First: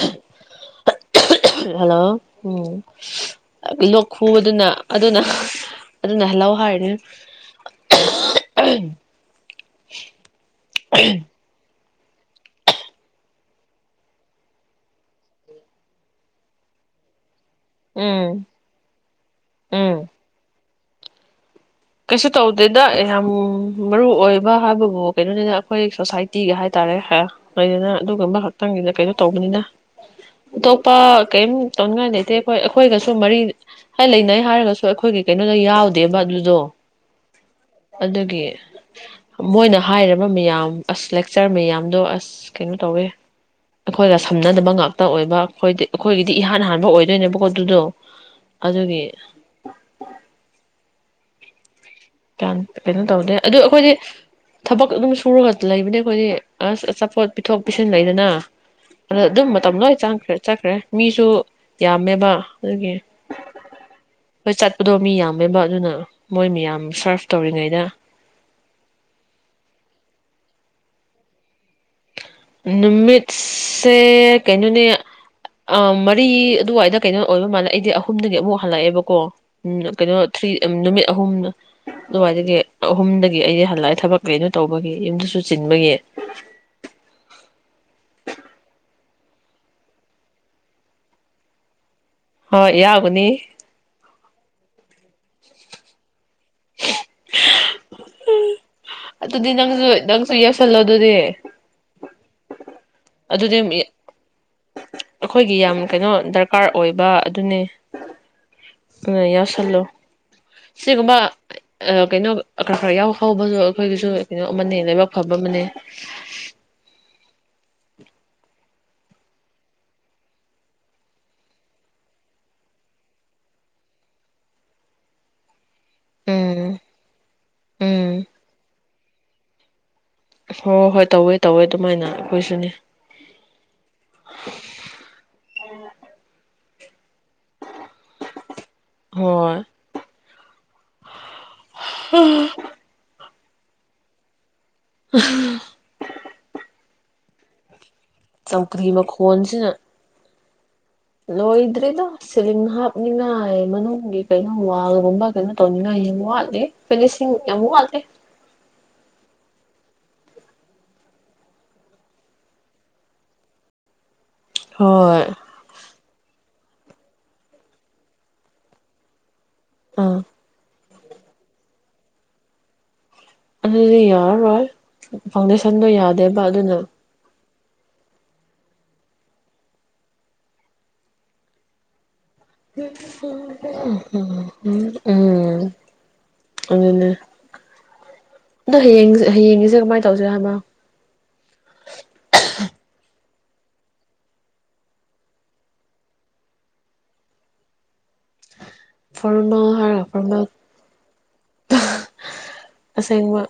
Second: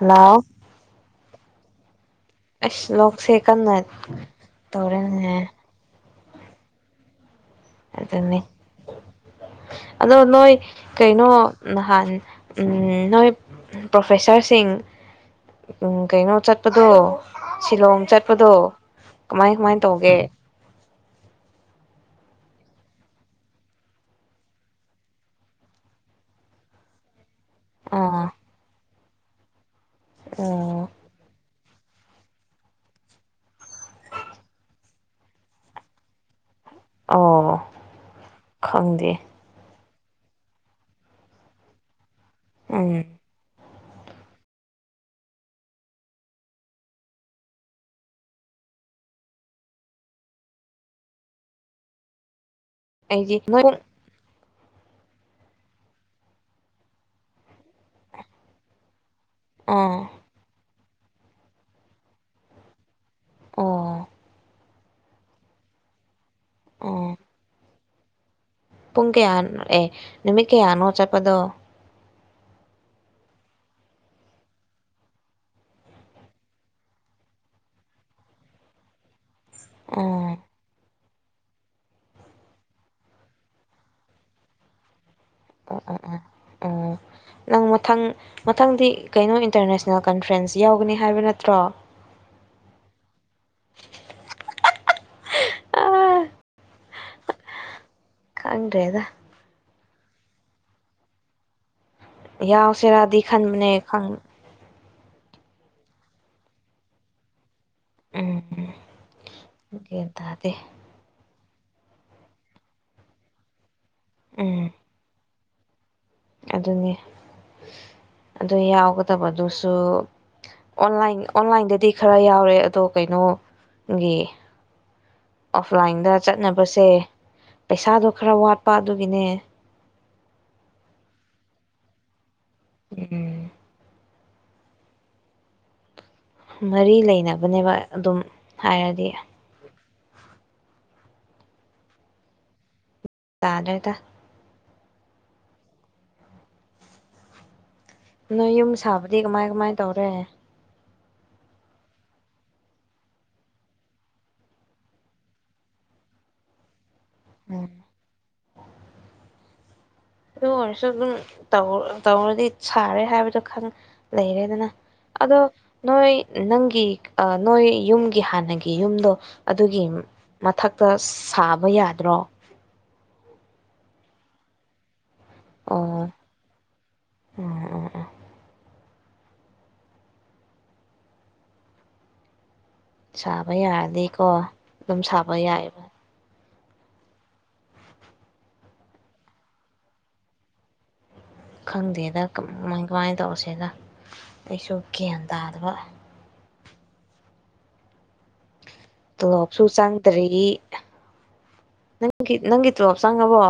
hello hello ꯎꯝ ꯀꯟꯅ ꯂꯣꯛ ꯈꯨꯨꯗꯨꯅ ꯑꯗꯨꯅ ꯇꯧꯔꯦꯅꯦ ꯑꯗꯨ ꯅꯂꯣ ꯍꯥꯏ ꯍꯥꯏꯔꯅ ꯑꯗꯨꯅꯤ ꯑꯗꯣ ꯅꯣꯏ ꯀꯩꯅꯣ ꯅꯍꯥꯟ ꯅꯣꯏ ꯄ꯭ꯔꯣꯐꯦꯁꯥꯔꯁꯤꯡ ꯀꯩꯅꯣ ꯆꯠꯄꯗꯣ ꯁꯤꯂꯣꯡ ꯎꯝ ꯆꯠꯄꯗꯣ ꯀꯃꯥꯏ ꯀꯃꯥꯏ ꯎꯝ ꯇꯧꯒꯦ ꯀꯩꯁꯨ ꯇꯧꯗꯦꯗ ꯌꯥꯝ ꯃꯔꯨ ꯑꯣꯏꯕ ꯍꯥꯏꯕꯕꯨ ꯀꯩꯅꯣꯅꯤꯅ ꯑꯩꯈꯣꯏ ꯁꯣꯁꯥꯏꯇꯤꯒ ꯍꯥꯏꯇꯥꯔꯦꯗꯅ ꯑꯥ ꯑꯗꯨꯒꯨꯝꯕ ꯈꯛꯇꯪꯒꯤꯅ ꯀꯩꯅꯣ ꯇꯧꯕꯅꯤꯅ ꯑꯣ ꯇꯣꯞꯄꯥ ꯀꯩꯝ ꯇꯧꯅꯤꯡꯉꯥꯏ ꯂꯩꯇꯦ ꯑꯩꯈꯣꯏ ꯑꯩꯈꯣꯏꯒꯁꯨ ꯃꯔꯤ ꯂꯩꯅꯩ ꯍꯥꯏꯔꯒꯁꯨ ꯑꯩꯈꯣꯏꯒꯤ ꯀꯩꯅꯣꯗ ꯌꯥꯎꯗꯦꯕ ꯑꯗꯨꯗꯣ ꯑꯣ ꯑꯗꯨꯒꯤ ꯈꯪꯗꯦ ꯃꯣꯏꯅ ꯍꯥꯏꯔꯕ ꯃꯌꯥꯝ ꯑꯁ ꯂꯦꯛꯆꯔ ꯃꯌꯥꯝꯗꯣ ꯑꯁ ꯀꯩꯅꯣ ꯎꯝ ꯇꯧꯋꯦ ꯑꯩꯈꯣꯏꯒ ꯁꯝꯅꯗꯕ ꯉꯥꯛꯇ ꯑꯣꯏꯕ ꯑꯩ ꯑꯩꯈꯣꯏꯒꯤꯗꯤ ꯏꯍꯥꯟ ꯍꯥꯟꯕ ꯑꯣꯏꯗꯣꯏꯅꯦꯕꯀꯣ ꯑꯗꯨꯗꯣ ꯑꯗꯨꯒꯤ ꯀꯌꯥꯝ ꯀꯩꯅꯣ ꯇꯧꯅꯤꯦ ꯑꯩꯗꯤ ꯑꯗꯨꯣ ꯅꯣꯏ ꯑꯩꯈꯣꯏꯗꯤ ꯊꯕꯛ ꯑꯗꯨꯝ ꯁꯨꯔꯒ ꯂꯩꯕꯅꯦ ꯑꯩꯈꯣꯏꯗꯤ ꯑꯁ ꯑꯆꯥꯄꯣꯠ ꯄꯤꯊꯣꯛ ꯄꯤꯁꯤꯟꯂꯏꯗꯅ ꯑꯗ ꯑꯗꯨꯝ ꯃꯇꯝ ꯂꯣꯏ ꯑꯥ ꯆꯪꯈ꯭ꯔꯦ ꯆꯠꯈ꯭ꯔꯦ ꯃꯤꯁꯨ ꯌꯥꯝꯃꯦꯕ ꯑꯗꯨꯒꯤ ꯑꯣ ꯍꯣꯏ ꯆꯠꯄꯗꯣ ꯃꯤ ꯌꯥꯝꯃꯦꯕ ꯑꯗꯨꯅ ꯃꯣꯏ ꯑꯣ ꯁꯔꯐ ꯇꯧꯔꯤꯉꯩꯗ ꯄꯨꯡ ꯀꯌꯥ ꯑꯦ ꯅꯨꯃꯤꯠ ꯀꯌꯥꯅꯣ ꯆꯠꯄꯗꯣ ꯅꯨꯃꯤꯠꯁꯦ ꯀꯩꯅꯣꯅꯦ ꯃꯔꯤ ꯑꯗꯨꯋꯥꯏꯗ ꯀꯩꯅꯣ ꯑꯣꯏꯕ ꯃꯥꯜꯂꯦ ꯑꯩꯗꯤ ꯑꯍꯨꯝꯗꯒꯤ ꯑꯃꯨꯛ ꯍꯜꯂꯛꯑꯦꯕꯀꯣ ꯎꯝ ꯀꯩꯅꯣ ꯊ꯭ꯔꯤ ꯅꯨꯃꯤꯠ ꯑꯍꯨꯝ ꯑꯗꯨꯋꯥꯏꯗꯒꯤ ꯑꯍꯨꯝꯗꯒꯤ ꯑꯩꯗꯤ ꯍꯜꯂꯛꯑꯦ ꯊꯕꯛ ꯀꯩꯅꯣ ꯇꯧꯕꯒꯤ ꯌꯨꯝꯗꯁꯨ ꯁꯨ ꯆꯤꯟꯕꯒꯤ ꯑꯥ ꯑꯥ ꯑꯣ ꯅꯪ ꯃꯊꯪ ꯃꯊꯪꯗꯤ ꯀꯩꯅꯣ ꯏꯟꯇꯔꯅꯦꯁꯅꯦꯜ ꯀꯟꯐ꯭ꯔꯦꯟꯁ ꯌꯥꯎꯒꯅꯤ ꯍꯥꯏꯕ ꯅꯠꯇ꯭ꯔꯣ ꯍꯣꯏ ꯌꯥꯎꯒꯅꯤ ꯑꯥ ꯈꯪꯗ꯭ꯔꯦꯗ ꯎ ꯑꯗꯨꯗꯤ ꯅꯪꯁꯨ ꯅꯪꯁꯨ ꯌꯦꯎꯁꯜꯂꯣ ꯑꯗꯨꯅꯦ ꯌꯥ ꯆꯦꯔꯥꯗꯤ ꯈꯟꯕꯅꯦ ꯈꯪ ꯑꯩꯈꯣꯏꯒꯤ ꯌꯥꯝ ꯀꯩꯅꯣ ꯗꯔꯀꯥꯔ ꯑꯣꯏꯕ ꯑꯗꯨꯅꯦ ꯎꯝ ꯑ ꯌꯥꯁꯂꯣ ꯒ꯭ꯌꯥꯟ ꯇꯥꯗꯦ ꯁꯤꯒꯕ ꯑ ꯀꯩꯅꯣ ꯈꯔ ꯈꯔ ꯌꯥꯎ ꯍꯥꯎꯕꯁꯨ ꯑꯩꯈꯣꯏꯒꯤꯁꯨ ꯀꯩꯅꯣ ꯎꯝ ꯑꯃꯅꯤ ꯂꯥꯏꯕꯛ ꯐꯕ ꯃꯅꯦ ꯑꯗꯨꯅꯤ ꯑꯗꯨ ꯌꯥꯎꯒꯗꯕꯗꯨꯁꯨ ꯑꯣꯟꯂꯥꯏꯟꯗꯗꯤ ꯈꯔ ꯌꯥꯎꯔꯦ ꯑꯗꯣ ꯀꯩꯅꯣꯒꯤ ꯑꯣꯐꯂꯥꯏꯟꯗ ꯎꯝ ꯆꯠꯅꯕꯁꯦ ꯄꯩꯁꯥꯗꯣ ꯎꯝ ꯈꯔ ꯋꯥꯠꯄ ꯑꯗꯨꯒꯤꯅꯦ ꯍꯣꯏ ꯍꯣꯏ ꯇꯧꯋꯦ ꯇꯧꯋꯦ ꯑꯗꯨꯃꯥꯏꯅ ꯍꯁꯨꯅꯤ ꯑ ꯎꯝ ꯃꯔꯤ ꯂꯩꯅꯕ ꯐꯕꯅꯦꯕ ꯑꯗꯨꯝ ꯍꯥꯏꯔꯗꯤ ꯎꯝ ꯇꯗꯔꯗ ꯑ ꯅꯣꯏ ꯌꯨꯝ ꯁꯥꯕꯗꯤ ꯀꯃꯥꯏ ꯃꯈꯣꯟꯁꯤꯅ ꯀꯃꯥꯏ ꯇꯧꯔꯦ ꯂꯣꯏꯗ꯭ꯔꯦꯗ ꯁꯤꯂꯤꯡ ꯍꯥꯞꯅꯤꯡꯉꯥꯏ ꯃꯅꯨꯡꯒꯤ ꯀꯩꯅꯣ ꯋꯥꯜꯒꯨꯝꯕ ꯀꯩꯅꯣ ꯇꯧꯅꯤꯡꯉꯥꯏ ꯌꯥꯝ ꯋꯥꯠꯂꯤ ꯐꯤꯂꯤꯁꯤꯡ ꯎꯝ ꯌꯥꯝꯃꯨ ꯋꯥꯒꯦ ꯑꯗꯨ ꯑꯣꯏꯔꯁꯨ ꯑꯗꯨꯝ ꯇꯧꯔꯗꯤ ꯁꯥꯔꯦ ꯍꯥꯏꯕꯗꯣ ꯈꯪ ꯂꯩꯔꯦꯗꯅ ꯍꯣꯏ ꯑꯗꯣ ꯅꯣꯏ ꯅꯪ ꯑ ꯅꯣꯏ ꯌꯨꯝꯒꯤ ꯍꯥꯟꯅꯒꯤ ꯌꯨꯝꯗꯣ ꯑꯗꯨꯒꯤ ꯑꯥ ꯃꯊꯛ ꯇ ꯁꯥꯕ ꯌꯥꯗ꯭ꯔꯣ ꯑꯗꯤ ꯌꯔ ꯐꯥꯎꯟꯗꯦꯁꯟꯗꯣ ꯌꯥꯗꯦꯕ ꯑꯗꯨꯅ ꯑꯣ ꯑꯣ ꯁꯥꯕ ꯌꯥꯔꯗꯤꯀꯣ ꯝ ꯑꯗꯨꯝ ꯁꯥꯕ ꯎꯝ ꯌꯥꯏꯑꯕ ꯑꯗꯨꯅꯦ ꯑꯗꯣ ꯍꯌꯦꯡꯦ ꯍꯌꯦꯡꯒꯤꯁꯦ ꯀꯃꯥꯏ ꯇꯧꯁꯤꯦ ꯍꯥꯏꯃ ꯈꯪꯗꯦꯗ ꯃ ꯀꯃꯥꯏ ꯇꯁꯤ ꯁꯤꯗ ꯑꯩꯁꯨ ꯒ꯭ꯌꯥꯟ ꯇꯥꯗꯕ ꯇꯣꯂꯣꯞꯁꯨ ꯐꯣꯔꯃꯦꯜ ꯍꯥꯏꯔꯒ ꯆꯪꯗ꯭ꯔꯤ ꯐꯣꯔꯃꯦꯜ ꯅꯪꯒꯤ ꯅꯪꯒꯤ ꯇꯣꯂꯣꯞ ꯆꯪꯉꯕꯣ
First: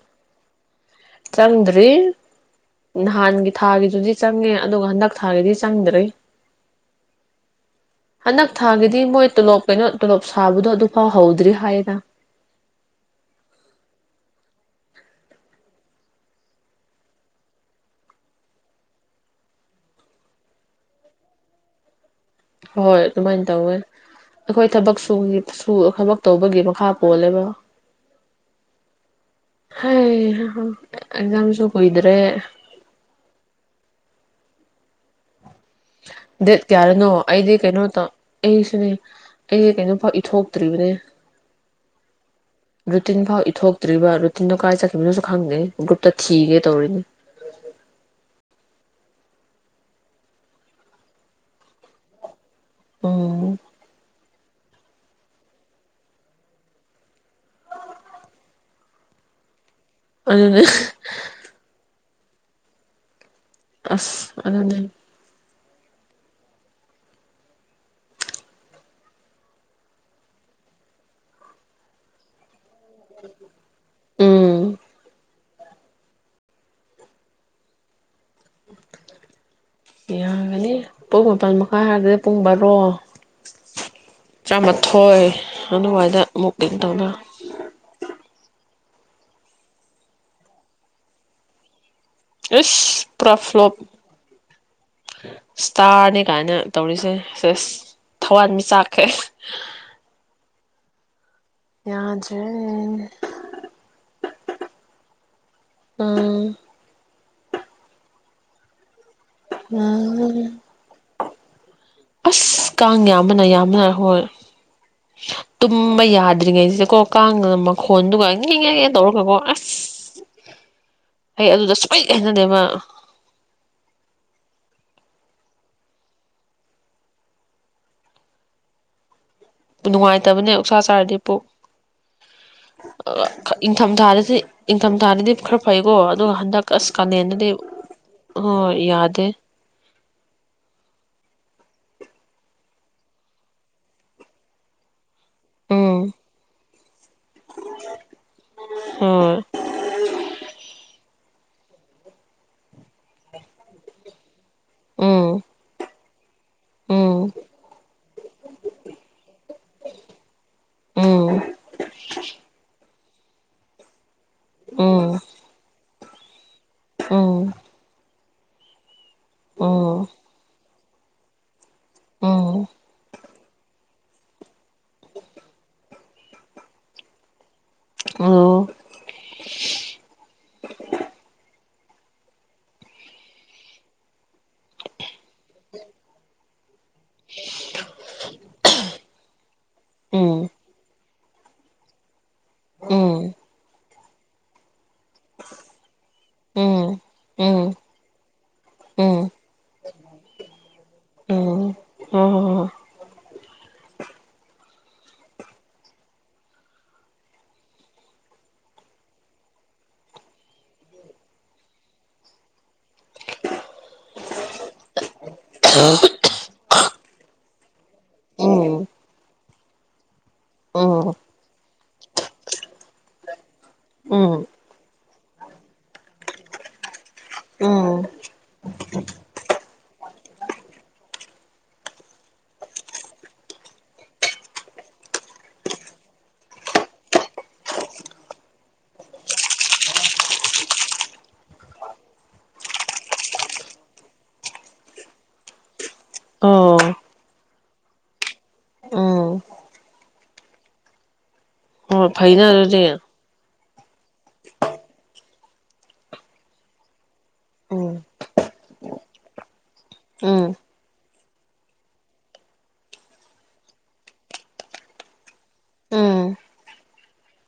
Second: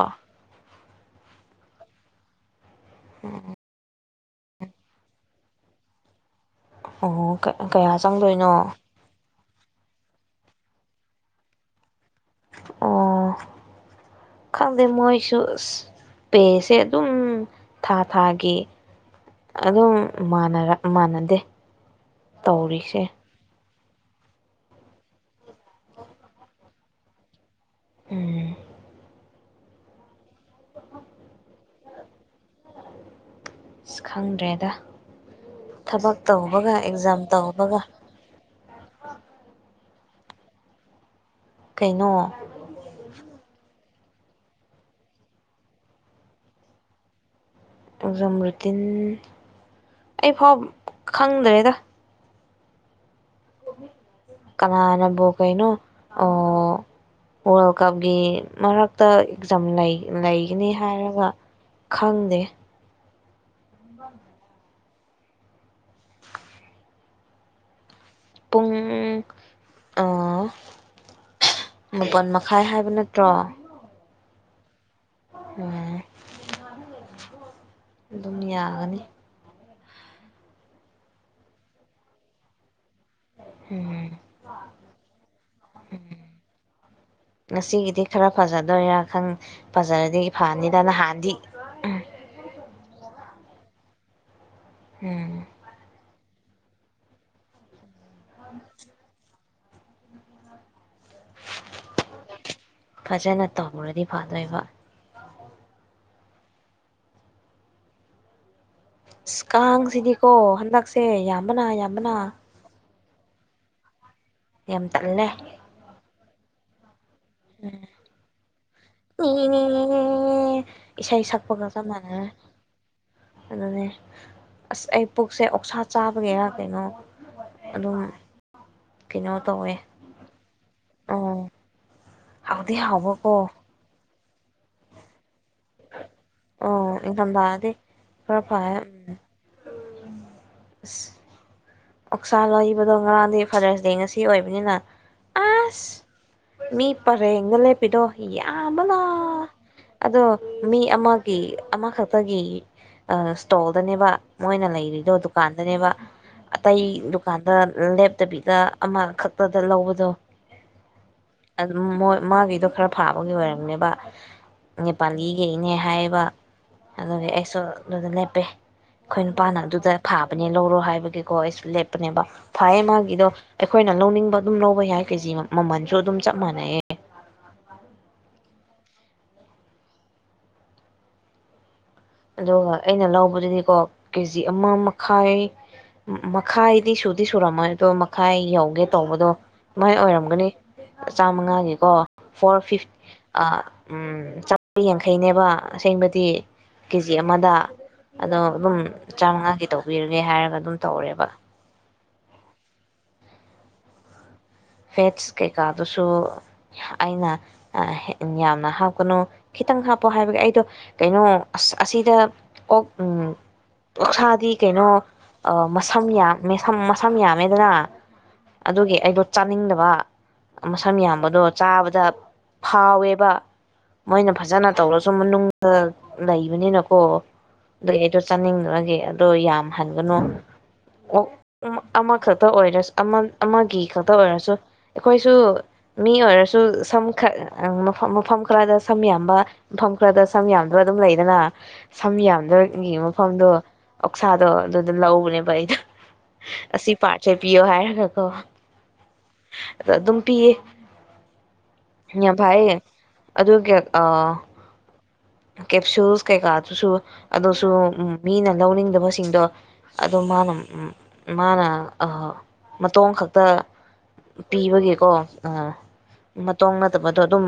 ꯆꯟ꯭ꯔꯔꯤ ꯅꯍꯥꯟꯒꯤ ꯊꯥꯒꯤꯗꯨꯗꯤ ꯆꯪꯉꯦ ꯑꯗꯨꯒ ꯍꯟꯗꯛ ꯊꯥꯒꯤꯗꯤ ꯆꯪꯗ꯭ꯔꯔꯤ ꯑꯣ ꯀꯌꯥ ꯍꯟꯗꯛ ꯆꯪꯗꯣꯏꯅꯣ ꯊꯥꯒꯤꯗꯤ ꯃꯣꯏ ꯇꯣꯂꯣꯞ ꯀꯩꯅꯣ ꯞ ꯁꯥꯕꯗꯣ ꯑꯗꯨ ꯐꯥꯎ ꯍꯧꯗ꯭ꯔꯤ ꯍꯥꯏꯅ ꯑꯣ ꯈꯪꯗꯦ ꯃꯣꯏꯁꯨ ꯑꯁ ꯄꯦꯁꯦ ꯑꯗꯨꯝ ꯊꯥ ꯊꯥꯒꯤ ꯑꯗꯨꯝ ꯃꯥꯟꯅꯗꯦ ꯍꯣꯏ ꯇꯧꯔꯤꯁꯦ ꯑꯗꯨꯃꯥꯏꯅ ꯇꯧꯋꯦ ꯑꯩꯈꯣꯏ ꯊꯕꯛ ꯁꯨ ꯊꯕꯛ ꯇꯧꯕꯒꯤ ꯃꯈꯥ ꯄꯣꯜꯂꯦꯕ ꯎꯝ ꯍ ꯑꯦꯛꯖꯝꯁꯨ ꯀꯣꯏꯗ꯭ꯔꯦ ꯁ ꯈꯪꯗ꯭ꯔꯦꯗ ꯊꯕꯛ ꯗꯦꯠ ꯇꯧꯕꯒ ꯀꯌꯥꯔꯅꯣ ꯑꯦꯛꯖꯥꯝ ꯑꯩꯗꯤ ꯇꯧꯕꯒ ꯀꯩꯅꯣ ꯇ ꯑꯩꯁꯤꯅꯦ ꯑꯩꯗꯤ ꯀꯩꯅꯣ ꯄꯥ ꯏꯠ ꯍꯣꯛꯇ꯭ꯔꯤꯕꯅꯦ ꯀꯩꯅꯣ ꯔꯨꯇꯤꯟꯚꯥꯎ ꯏꯊꯣꯛ ꯆꯛꯇ꯭ꯔꯤꯕ ꯑꯗꯨꯣ ꯇꯤꯟꯗꯨꯣ ꯀꯥꯏ ꯆꯠꯈꯤꯕꯅꯁꯨ ꯈꯪꯗꯦ ꯒ꯭ꯔꯨꯞꯇ ꯊꯤꯒꯦ ꯇꯧꯔꯤꯅꯦ ꯖꯝꯔꯨꯗꯤꯟ ꯑꯩ ꯐꯥꯎ ꯈꯪꯗ꯭ꯔꯦꯗ ꯎꯝ ꯀꯅꯥꯅꯕꯨ ꯀꯩꯅꯣ ꯑꯣ ꯋꯥꯔꯜ ꯀꯞꯀꯤ ꯃꯔꯛꯇ ꯑꯦꯛꯖꯝ ꯂꯩ ꯑꯗꯨꯅꯦ ꯂꯩꯒꯅꯤ ꯍꯥꯏꯔꯒ ꯈꯪꯗꯦ ꯑꯁ ꯑꯗꯨꯅꯦ ꯄꯨꯡ ꯑ ꯃꯥꯄꯜ ꯃꯈꯥꯏ ꯍꯥꯏ ꯅꯠꯇ꯭ꯔꯣ ꯎꯝ ꯎꯝ ꯑꯗꯨꯝ ꯌꯥꯒꯅꯤ ꯌꯥꯒꯅꯤ ꯄꯨꯡ ꯃꯥꯄꯜ ꯃꯈꯥꯏ ꯍꯥꯏꯔꯗꯤ ꯄꯨꯡ ꯕꯥꯔꯣ ꯎꯝ ꯇꯥꯃꯥꯊꯣꯏ ꯑꯗꯨꯋꯥꯏꯗ ꯑꯃꯨꯛ ꯏ ꯇꯧꯅ ꯉꯁꯤꯒꯤꯗꯤ ꯈꯔ ꯐꯖꯗꯣꯏꯔꯥ ꯈꯪ ꯐꯖꯔꯗꯤ ꯐꯅꯤꯗ ꯅꯍꯥꯟꯗꯤ ꯎꯝ ꯁ ꯄ꯭ꯔꯐ꯭ꯂꯞ ꯎꯝ ꯁꯊꯅꯤ ꯀꯥꯏꯅ ꯇꯧꯔꯤꯁꯦ ꯁꯦꯁ ꯊꯋꯥꯟꯃꯤ ꯆꯥꯛꯈ꯭ꯔꯦ ꯌꯥꯗ꯭ꯔꯦ ꯐꯖꯅ ꯇꯧꯈ꯭ꯔꯗꯤ ꯐꯗꯣꯏꯕ ꯎꯝ ꯑ ꯀꯥꯡꯁꯤꯗꯤꯀꯣ ꯎꯝ ꯍꯟꯗꯛꯁꯦ ꯌꯥꯝ ꯅꯥ ꯂꯅ ꯑꯁ ꯀꯥꯡ ꯌꯥꯝꯕꯅ ꯌꯥꯝꯕꯅ ꯍꯣꯏ ꯌꯥꯝꯊꯠꯂꯦ ꯀꯣ ꯀꯥꯡꯗ ꯃꯈ ꯈꯣꯟ ꯑꯗꯨꯒꯉ ꯏꯁꯥ ꯏ ꯑꯩ ꯑꯗꯨꯗ ꯁꯨꯡꯍꯩ ꯁꯛꯄꯒꯖꯃꯅ ꯍꯩꯅꯗꯦꯕ ꯑꯗꯨꯅꯦ ꯑꯁ ꯑꯩ ꯄꯨꯛꯁꯦ ꯑꯣꯛꯁꯥ ꯆꯥꯕꯒꯤꯔ ꯀꯩꯅꯣ ꯑꯗꯨꯝ ꯀꯩꯅꯣ ꯇꯧꯋꯦ ꯅꯨꯡꯉꯥꯏꯇꯕꯅꯦ ꯎꯁꯥ ꯆꯥꯔꯗꯤ ꯄꯨ ꯑꯣ ꯍꯥꯎꯗꯤ ꯍꯥꯎꯕꯀꯣ ꯏꯪ ꯊꯝ ꯊꯥꯔ ꯁꯤ ꯏꯟꯀꯝ ꯇꯥꯔꯗꯤ ꯈꯔ ꯐꯩꯀꯣ ꯑꯗꯨꯒ ꯍꯟꯗꯛ ꯑꯁ ꯑꯣ ꯀꯅꯦꯅꯗꯤ ꯏꯪꯊꯝꯊꯥꯗꯤ ꯈꯔ ꯍ ꯐꯩ ꯎꯝ ꯌꯥꯗꯦ [unintelligible] ꯑꯣꯛꯁꯥ ꯂꯕꯗꯣ ꯉꯔꯥꯡꯗꯤ ꯐꯥꯗꯔꯁ ꯗꯦ ꯉꯁꯤ ꯑꯣꯏꯕꯅꯤꯅ ꯄꯥꯁ ꯎꯝ ꯃꯤ ꯄꯔꯦꯡꯒ ꯂꯦꯞꯄꯤꯗꯣ ꯌꯥꯝꯕ ꯂ ꯍꯣꯏ ꯑꯗꯣ ꯃꯤ ꯑꯃ ꯑꯃꯈꯛꯇꯒꯤ ꯏꯁꯇꯣꯜꯗꯅꯦꯕ ꯃꯣꯏꯅ ꯂꯩꯔꯤꯗꯣ ꯎꯝ ꯗꯨꯀꯥꯟꯗꯅꯦꯕ ꯑꯇꯩ ꯎꯝ ꯗꯨꯀꯥꯟꯗ ꯂꯦꯞꯇꯕꯤꯗ ꯑꯃꯈꯛꯇꯗ ꯂꯧꯕꯗꯣ ꯎꯝ ꯑꯗꯨ ꯃꯥꯒꯤꯗꯣ ꯈꯔ ꯐꯥꯕꯒꯤ ꯑꯣꯏꯔꯝꯅꯦꯕ ꯎꯝ ꯅꯦꯄꯥꯂꯤꯈꯩꯅꯦ ꯍꯥꯏ ꯋꯥ ꯎꯝ ꯑꯁꯣ ꯑꯗꯨ ꯂ ꯠꯇꯦ ꯑꯩꯈꯣꯏ ꯅꯨꯄꯥꯅ ꯑꯗꯨꯗ ꯎꯝ ꯐꯥꯕꯅꯦ ꯂꯧꯔꯣ ꯍꯥꯏꯕ ꯀꯣꯣꯏ ꯁꯂꯦꯞ ꯅꯦꯕ ꯎꯝ ꯐꯥꯏ ꯃꯥꯒꯤꯗꯣ ꯑꯩꯈꯣꯏꯅ ꯂꯧꯅꯤꯡꯕ ꯑꯗꯨꯝ ꯂꯧꯕ ꯌꯥꯏ ꯀꯦꯖꯤ ꯃꯃꯜꯁꯨ ꯑꯗꯨꯝ ꯆꯞ ꯃꯥꯟꯅꯩꯑꯦ ꯑꯣ ꯑꯗꯨꯒ ꯑꯩꯅ ꯂꯧꯕꯗꯨꯗꯤꯀꯣ ꯀꯦꯖꯤ ꯑꯃ ꯃꯈꯥꯏ ꯃꯈꯥꯏꯗꯤ ꯁꯨꯗꯤ ꯁꯨꯔꯝꯃꯣꯏ ꯑꯗꯣ ꯃꯈꯥꯏ ꯌꯧꯒꯦ ꯇꯧꯕꯗꯣ ꯃꯣꯏ ꯑꯣꯏꯔꯝꯒꯅꯤ ꯎꯝ ꯆꯥꯃꯉꯥꯒꯤꯀꯣ ꯐꯣꯔ ꯐꯤꯐ ꯎꯝ ꯆꯥꯃ ꯌꯥꯡꯈꯩꯅꯦꯕ ꯑꯁꯦꯡꯕꯗꯤ ꯎꯝ ꯀꯦꯖꯤ ꯑꯃꯗ ꯎꯝ ꯑꯗꯣ ꯑꯗꯨꯝ ꯎꯝ ꯆꯥꯃꯉꯥꯒꯤ ꯇꯧꯕꯤꯔꯒꯦ ꯍꯥꯏꯔꯒ ꯑꯗꯨꯝ ꯇꯧꯔꯦꯕ ꯎꯝ ꯍꯣꯏ ꯍꯣꯏ ꯐꯦꯠꯁ ꯀꯩꯀꯥꯗꯨꯁꯨ ꯑꯩꯅ ꯌꯥꯝꯅ ꯍꯥꯞꯀꯅꯨ ꯈꯤꯇꯪ ꯍꯥꯞꯄꯣ ꯍꯥꯏꯕꯒꯤ ꯑꯩꯗꯣ ꯀꯩꯅꯣ ꯑꯁ ꯑꯁꯤꯗ ꯑꯣ ꯑꯣꯛꯁꯥꯗꯤ ꯀꯩꯅꯣ ꯃꯁꯝ ꯌꯥꯝ ꯃꯁꯝ ꯌꯥꯝꯃꯦꯗꯅ ꯍꯣꯏ ꯎꯝ ꯑꯗꯨꯒꯤ ꯑꯩꯗꯣ ꯆꯥꯅꯤꯡꯗꯕ ꯃꯁꯝ ꯎꯝ ꯌꯥꯝꯕꯗꯣ ꯆꯥꯕꯗ ꯐꯥꯎꯋꯦꯕ ꯃꯣꯏꯅ ꯎꯝ ꯐꯖꯅ ꯇꯧꯔꯁꯨ ꯃꯅꯨꯡꯗ ꯂꯩꯕꯅꯤꯅꯀꯣ ꯑꯩ ꯎꯝ ꯑꯩꯗꯣ ꯆꯥꯅꯤꯡꯗ꯭ꯔꯒꯤ ꯑꯗꯣ ꯌꯥꯝ ꯍꯟꯒꯅꯨ ꯑꯃꯈꯛꯇ ꯑꯣꯏꯔꯁꯨ ꯑꯃꯒꯤ ꯈ ꯈꯇ ꯑꯣꯏꯔꯁꯨ ꯑꯩꯈꯣꯏꯁꯨ ꯃꯤ ꯑꯣꯏꯔꯁꯨ ꯁꯝ ꯃꯐꯝ ꯈꯔꯗ ꯁꯝ ꯌꯥꯝꯕ ꯃꯐꯝ ꯈꯔꯗ ꯁꯝ ꯌꯥꯝꯗꯕ ꯑꯗꯨꯝ ꯂꯩꯗꯅ ꯁꯝ ꯌꯥꯝꯗꯕꯒꯤ ꯃꯐꯝꯗꯣ ꯑꯣꯛꯁꯥꯗꯣ ꯑꯗꯨꯗ ꯂꯧꯕꯅꯦꯕ ꯑꯩꯗꯣ ꯑꯣ ꯑꯁꯤ ꯄꯥꯔꯠꯁꯦ ꯄꯤꯌꯣ ꯍꯥꯏꯔꯒꯀꯣ ꯎꯝ ꯑꯗ ꯑꯗꯨꯝ ꯄꯤꯌꯦ ꯍꯣꯏ ꯌꯥꯝ ꯐꯩꯅ ꯐꯥꯏꯌꯦ ꯑꯗꯨꯗꯤ ꯑꯗꯨꯒꯤ ꯑꯥ ꯀꯦꯞꯁꯨꯜꯁ ꯀꯩꯀꯥꯗꯨꯁꯨ ꯑꯗꯨꯁꯨ ꯎꯝ ꯃꯤꯅ ꯂꯧꯅꯤꯡꯗꯕꯁꯤꯡꯗꯣ ꯑꯗꯨꯝ ꯃꯥꯅ ꯎꯝ ꯃꯥꯅ ꯃꯇꯣꯡ ꯈꯛꯇ ꯄꯤꯕꯒꯤꯀꯣ ꯎꯝ ꯃꯇꯣꯡ ꯅꯠꯇꯕꯗꯣ ꯑꯗꯨꯝ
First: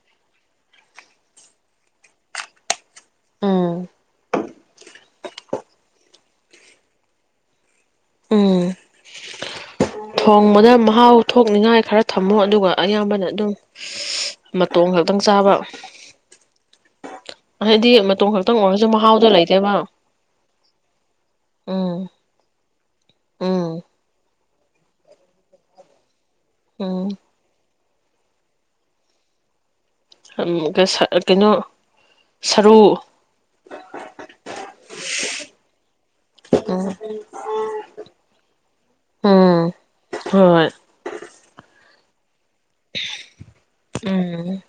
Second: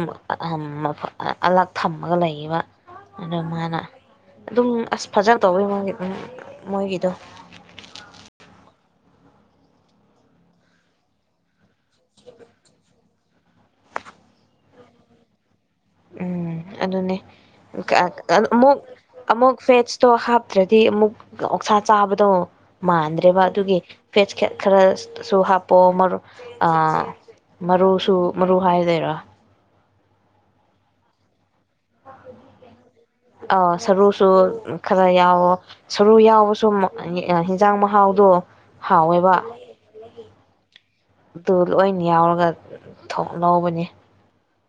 ꯑꯂꯛ ꯊꯝꯃꯒ ꯂꯩꯌꯦꯕ ꯑꯗꯣ ꯃꯥꯅ ꯎꯝ ꯑꯗꯨꯝ ꯑꯁ ꯐꯖꯅ ꯇꯧꯕꯋꯤ ꯃꯥꯒꯤ ꯃꯣꯏꯒꯤꯗꯣ ꯍꯣꯡꯃꯗ ꯃꯍꯥꯎ ꯊꯣꯛꯅꯤꯡꯉꯥꯏ ꯈꯔ ꯊꯝꯃꯣ ꯑꯗꯨꯒ ꯑꯌꯥꯝꯕꯅ ꯑꯗꯨꯝ ꯃꯇꯣꯡ ꯈꯛꯇꯪ ꯆꯥꯕ ꯎꯝ ꯑꯗꯨꯅꯦ ꯍꯥꯏꯗꯤ ꯃꯇꯣꯡ ꯈꯛꯇꯪ ꯑꯃꯨꯛ ꯑꯣꯏꯔꯁꯨ ꯃꯍꯥꯎꯗꯣ ꯑꯃꯨꯛ ꯂꯩꯇꯦꯕ ꯐꯦꯠꯇ ꯍꯥꯞꯇ꯭ꯔꯦ ꯑꯃꯨꯛ ꯑꯣꯛꯁꯥ ꯎꯝ ꯆꯥꯕꯗꯣ ꯃꯥꯟꯗ꯭ꯔꯦꯕ ꯑꯗꯨꯒꯤ ꯎꯝ ꯐꯦꯠ ꯈꯦꯠ ꯈꯔ ꯁꯨ ꯍꯥꯞꯄꯑꯣ ꯃꯔꯨ ꯃꯔꯨꯁꯨ ꯃꯔꯨ ꯍꯥꯏꯔꯗꯣꯏꯔꯣ ꯎꯝ ꯀ ꯀꯩꯅꯣ ꯁꯔꯨ ꯑ ꯁꯔꯨꯁꯨ ꯈꯔ ꯌꯥꯎꯋꯣ ꯁꯔꯨ ꯌꯥꯎꯕꯁꯨ ꯎꯝ ꯑꯦꯟꯖꯥꯡ ꯃꯍꯥꯎꯗꯣ ꯍꯥꯎꯋꯦꯕ ꯍꯣꯏ ꯑꯗꯨ ꯂꯣꯏꯅ ꯌꯥꯎꯔꯒ ꯊꯣꯛ ꯂꯧꯕꯅꯤ ꯎꯝ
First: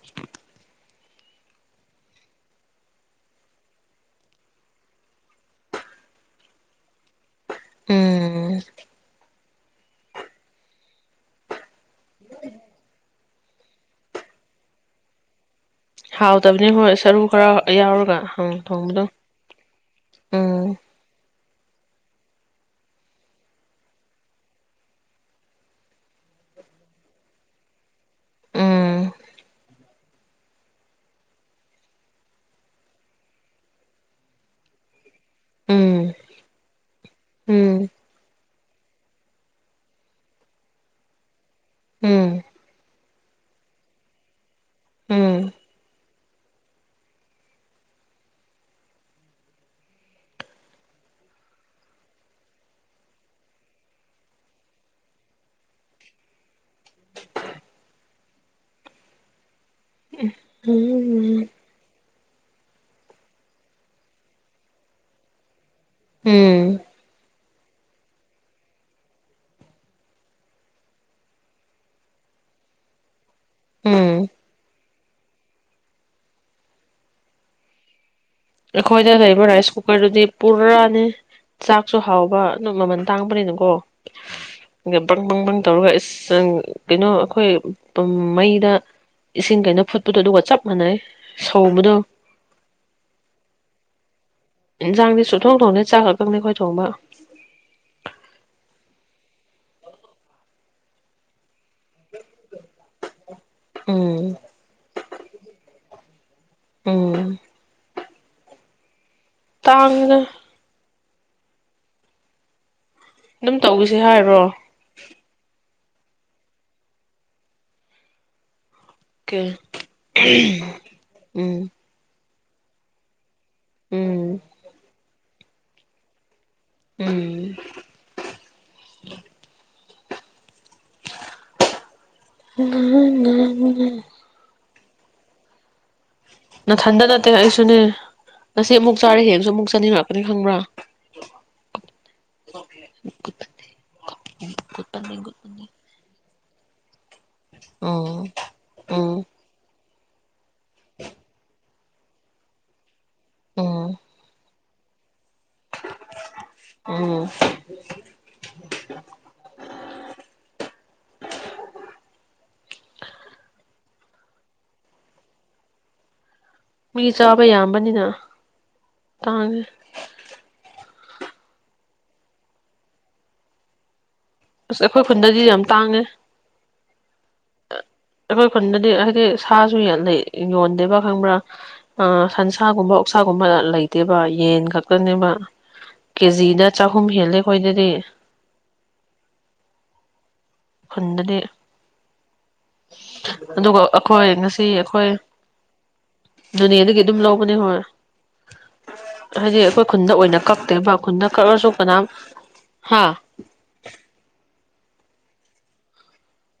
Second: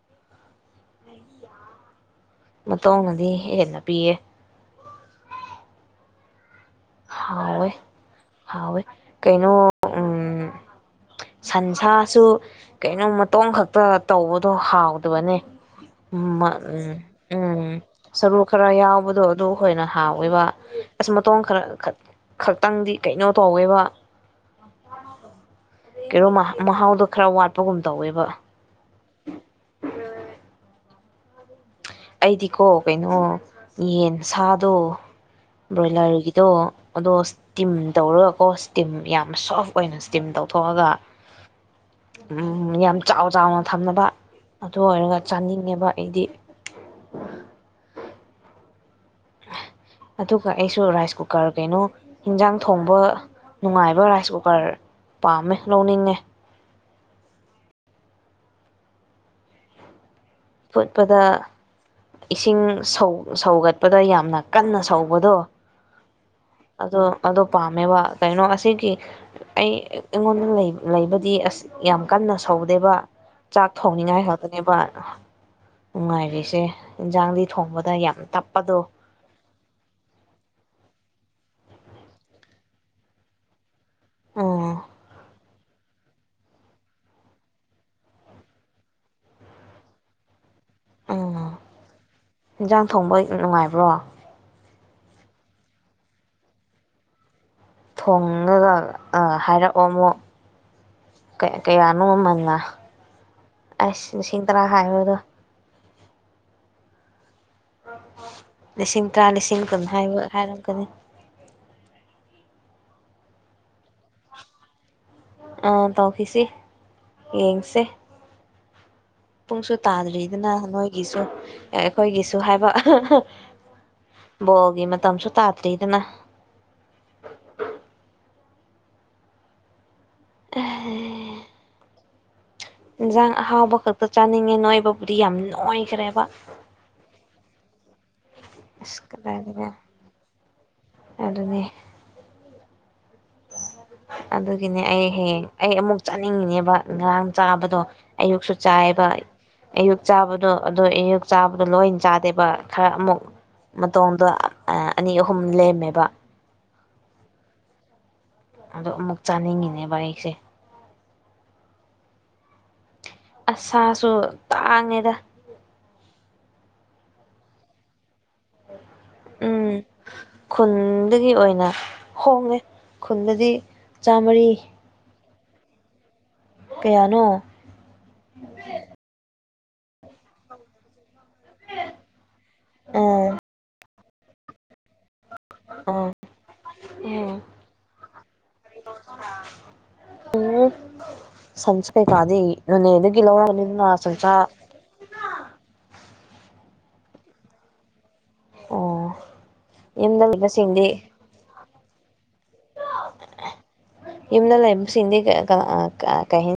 ꯃꯇꯧꯅꯗꯤ ꯍꯦꯟꯅ ꯄꯤꯌꯦ ꯍꯣꯏ ꯎꯝ ꯍꯣꯏ ꯀꯩꯅꯣ ꯎꯝ ꯁꯟꯁꯥꯁꯨ ꯀꯩꯅꯣ ꯃꯇꯣ ꯈꯛꯇ ꯇꯧꯕꯗꯣ ꯍꯥꯎꯗꯕꯅꯦ ꯎꯝ ꯍꯥꯎꯇꯕꯅꯤ ꯎꯝ ꯍꯣꯏ ꯁꯔꯨ ꯈꯔ ꯎꯝ ꯌꯥꯎꯔꯒ ꯁꯔꯨ ꯈꯔ ꯊꯣꯡꯕꯗꯣ ꯌꯥꯎꯕꯗꯣ ꯑꯗꯨ ꯍꯣꯏꯅ ꯎꯝ ꯍꯥꯎꯋꯤꯕꯁ ꯇꯣꯡꯈ꯭ꯔ ꯈꯛꯇꯪꯗꯤ ꯀꯩꯅꯣ ꯇꯧꯋꯦꯕ ꯀꯩꯅꯣ ꯃꯍꯥꯎꯗꯣ ꯈꯔ ꯋꯥꯠꯄꯒꯨꯝ ꯇꯧꯋꯦꯕ ꯎꯝ ꯑ ꯑꯩꯗꯤꯀꯣ ꯀꯩꯅꯣ ꯌꯦꯟ ꯁꯥꯗꯣ ꯎꯝ ꯕ꯭ꯔꯣꯏꯂꯔꯒꯤꯗꯣ ꯑꯗꯣ ꯏꯁꯇꯤꯝ ꯎꯝ ꯇꯧꯔꯒꯀꯣ ꯏꯁꯇꯤꯝ ꯌꯥꯝ ꯁꯣꯐ ꯑꯣꯏꯅ ꯏꯁꯇꯤꯝ ꯇꯧꯊꯣꯛꯑꯒ ꯎꯝ ꯌꯥꯝ ꯆꯥꯎ ꯆꯥꯎꯅ ꯊꯝꯅꯕ ꯑꯗꯨ ꯑꯣꯏꯔꯒ ꯎꯝ ꯆꯥꯅꯤꯡꯉꯦꯕ ꯑꯩꯗꯤ ꯎ ꯑꯗꯨꯒ ꯑꯩꯁꯨ ꯔꯥꯏꯁ ꯀꯨꯀꯔ ꯀꯩꯅꯣ ꯑꯦꯟꯖꯥꯡ ꯊꯣꯡꯕ ꯅꯨꯡꯉꯥꯏꯕ ꯔꯥꯏꯁ ꯀꯨꯀꯔ ꯄꯥꯝꯃꯦ ꯂꯧꯅꯤꯡꯉꯦ ꯐꯨꯠꯄꯗ ꯎꯝ ꯏꯁꯤꯡ ꯁꯧꯒꯠꯄꯗ ꯌꯥꯝꯅ ꯀꯟꯅ ꯁꯧꯕꯗꯣ ꯎꯝ ꯑꯗꯣ ꯑꯗꯣ ꯄꯥꯝꯃꯦꯕ ꯀꯩꯅꯣ ꯑꯁꯤꯒꯤ ꯑꯩ ꯑꯩꯉꯣꯟꯗ ꯂꯩꯕꯗꯤ ꯑꯁ ꯌꯥꯝ ꯀꯟꯅ ꯁꯧꯗꯦꯕ ꯆꯥꯛ ꯊꯣꯡꯅꯤꯡꯉꯥꯏ ꯎꯝ ꯍꯥꯏꯗꯅꯦꯕ ꯑ ꯅꯨꯡꯉꯥꯏꯔꯤꯁꯦ ꯏꯟꯁꯥꯡꯗꯤ ꯊꯣꯡꯕꯗ ꯌꯥꯝ ꯇꯞꯄꯗꯣ ꯑꯩꯈꯣꯏꯗ ꯂꯩꯔꯤꯕ ꯔꯥꯏꯁ ꯀꯨꯀꯔꯗꯨꯗꯤ ꯄꯨꯔꯥꯅꯤ ꯆꯥꯛꯁꯨ ꯍꯥꯎꯕ ꯑꯗꯨ ꯃꯃꯜ ꯇꯥꯡꯕꯅꯤꯅꯀꯣ ꯎꯝ ꯕ ꯇꯧꯔꯒ ꯑꯁ ꯀꯩꯅꯣ ꯑꯩꯈꯣꯏ ꯃꯩꯗ ꯏꯁꯤꯡ ꯀꯩꯅꯣ ꯐꯨꯠꯄꯗꯣ ꯑꯗꯨꯒ ꯆꯞ ꯎꯝ ꯃꯥꯟꯋꯁꯧꯕꯗꯣ ꯕ꯭ꯔ‌ꯣ ꯏꯟꯁꯥꯡꯗꯤ ꯁꯨ ꯊꯣꯡ ꯊꯣꯡꯗ‌ꯦ ꯆꯥꯛ ꯈꯛꯇꯪꯅꯦ ꯑꯩꯈꯣꯏ ꯊꯣꯡꯕ ꯊꯣꯡꯉꯥꯒ ꯍꯥꯏꯔꯛꯑꯣ ꯑꯃꯨꯛ ꯀꯩ ꯀꯌꯥꯅꯣ ꯃꯃꯜꯅ ꯑꯁ ꯎꯝ ꯂꯤꯁꯤꯡ ꯇꯔꯥ ꯍꯥꯏꯕꯗꯣ ꯎꯝ ꯂꯤꯁꯤꯡ ꯇꯔꯥ ꯂꯤꯁꯤꯡ ꯀꯨꯟ ꯇꯥꯡꯉꯤꯗ ꯍꯥꯏꯔꯛꯀꯅꯤ ꯑꯗꯨꯝ ꯇꯧꯁꯦ ꯍꯥꯏꯕꯔꯣ ꯑꯥ ꯇꯧꯈꯤꯁꯤ ꯌꯦꯡꯁꯦ ꯀꯦ ꯄꯨꯡꯁꯨ ꯇꯥꯗ꯭ꯔꯤꯗꯅ ꯅꯣꯏꯒꯤꯁꯨ ꯎꯝ ꯑꯩꯈꯣꯏꯒꯤꯁꯨ ꯑꯗꯨ ꯍꯥꯏꯕ ꯎꯝ ꯕꯜꯣꯒꯤ ꯃꯇꯥꯡ ꯃꯇꯝꯁꯨ ꯇꯥꯗ꯭ꯔꯤꯗꯅ ꯎꯝ ꯎ ꯑꯦꯍ‌ꯦ ꯏꯟꯁꯥꯡ ꯑꯍꯥꯎꯕ ꯈꯛꯇ ꯆꯥꯅꯤꯡꯉꯦ ꯅꯣꯏꯕꯨ ꯕꯨꯗꯤ ꯌꯥꯝ ꯅ‌ꯣꯏꯈ꯭ꯔꯦꯕ ꯅꯊꯟꯗꯥꯗ ꯇꯜꯂꯛꯑꯁꯨꯅ‌ꯦ ꯉꯁꯤ ꯑꯃꯨꯛ ꯑꯁ ꯆꯥꯔꯦ ꯍꯦꯡꯁꯨ ꯑꯃꯨꯛ ꯀꯗꯥꯏꯗꯒꯤ ꯆꯥꯅꯤꯡꯉꯛꯀꯅꯤ ꯈꯪꯕ꯭ꯔꯥ ꯑꯣ ꯑꯗꯨꯅꯦ ꯑꯗꯨꯒꯤꯅꯦ ꯑꯩ ꯍꯌ‌ꯦꯡ ꯑꯩ ꯑꯃꯨꯛ ꯆꯥꯅꯤꯡ ꯅꯤꯡꯉꯤꯅꯦꯕ ꯉꯔꯥꯡ ꯆꯥꯕꯗꯣ ꯎꯝ ꯑꯌꯨꯛꯁꯨ ꯆꯥꯏꯌ‌ꯦꯕ ꯎꯝ ꯑꯌꯨꯛ ꯆꯥꯕ ꯗꯣ ꯑꯗꯨ ꯑꯌꯨꯛ ꯆꯥꯕꯗꯣ ꯂꯣꯏꯅ ꯆꯥꯗ‌ꯦꯕ ꯈꯔ ꯑꯃꯨꯛ ꯎꯝ ꯃꯗ‌ꯣꯝꯗ ꯑꯅꯤ ꯑꯍꯨꯝ ꯂꯦꯝꯃꯦꯕ ꯎꯡ ꯑꯗ‌ꯣ ꯑꯃꯨꯛ ꯆꯥꯅꯤꯡꯉꯤꯅꯦꯕꯥ ꯑꯩꯁꯦ ꯑꯁ ꯁꯥꯁꯨ ꯇꯥꯡꯉꯦꯗ ꯃꯤ ꯆꯥꯕ ꯌꯥꯝꯕꯅꯤꯅ ꯇꯥꯡꯉꯦ ꯎꯝ ꯈꯨꯟ ꯑꯗꯨꯒꯤ ꯑꯣꯏꯅ ꯍꯣꯡꯉꯦ ꯈꯨꯟꯗꯗꯤ ꯆꯥꯝꯃꯔꯤ ꯑꯁ ꯑꯩꯈꯣꯏ ꯈꯨꯟꯗꯗꯤ ꯌꯥꯝ ꯇꯥꯡꯉꯦ ꯀꯌꯥꯅꯣ ꯑꯩꯈꯣꯏ ꯈꯨꯟꯅꯗꯤ ꯍꯥꯏꯗꯤ ꯁꯥꯁꯨ ꯂꯩ ꯌꯣꯟꯗꯦꯕ ꯈꯪꯕ꯭ꯔꯥ ꯑ ꯁꯟꯁꯥꯒꯨꯝꯕ ꯑꯥ ꯑꯣꯠꯁꯥꯒꯨꯝꯕ ꯂꯩ ꯇꯦꯕ ꯌꯦꯟ‌ ꯈꯛ ꯇꯅꯦꯕ ꯑꯥ ꯀꯦꯖꯤꯗ ꯆꯍꯨꯝ ꯍꯦꯜꯂꯦ ꯑꯩꯈꯣꯏꯗꯗꯤ ꯎꯝ ꯈꯨꯟꯗꯗꯤ ꯁꯟꯁ ꯀꯩ ꯀꯥ ꯗꯤ ꯅ‌ꯣꯅ‌ꯦꯗꯒꯤ ꯑꯗꯨꯒ ꯂꯧꯔꯕꯅꯤꯗꯥꯅ ꯑꯩꯈꯣꯏ ꯁꯟꯁꯥ ꯉꯁꯤ ꯅ‌ꯣꯅꯦꯗꯒꯤ ꯑꯗꯨꯝ ꯂꯧꯕꯅꯦ ꯑꯩꯈ‌ꯣꯏ ꯑꯣ ꯍꯥꯏꯗꯤ ꯑꯩꯈꯣꯏ ꯈꯨꯟꯗ ꯌꯨꯝꯗ ꯑꯣꯏꯅ ꯂꯩꯕꯁꯤꯡꯗꯤ ꯀꯛꯇꯦꯕ ꯈꯨꯟꯗ ꯀꯛꯑꯁꯨ ꯀꯅꯥꯝ ꯍꯥ ꯌꯨꯝꯗ ꯂꯩ ꯁꯤꯡꯗꯤ ꯑ ꯀ ꯀꯩ ꯍꯥꯏꯅꯤ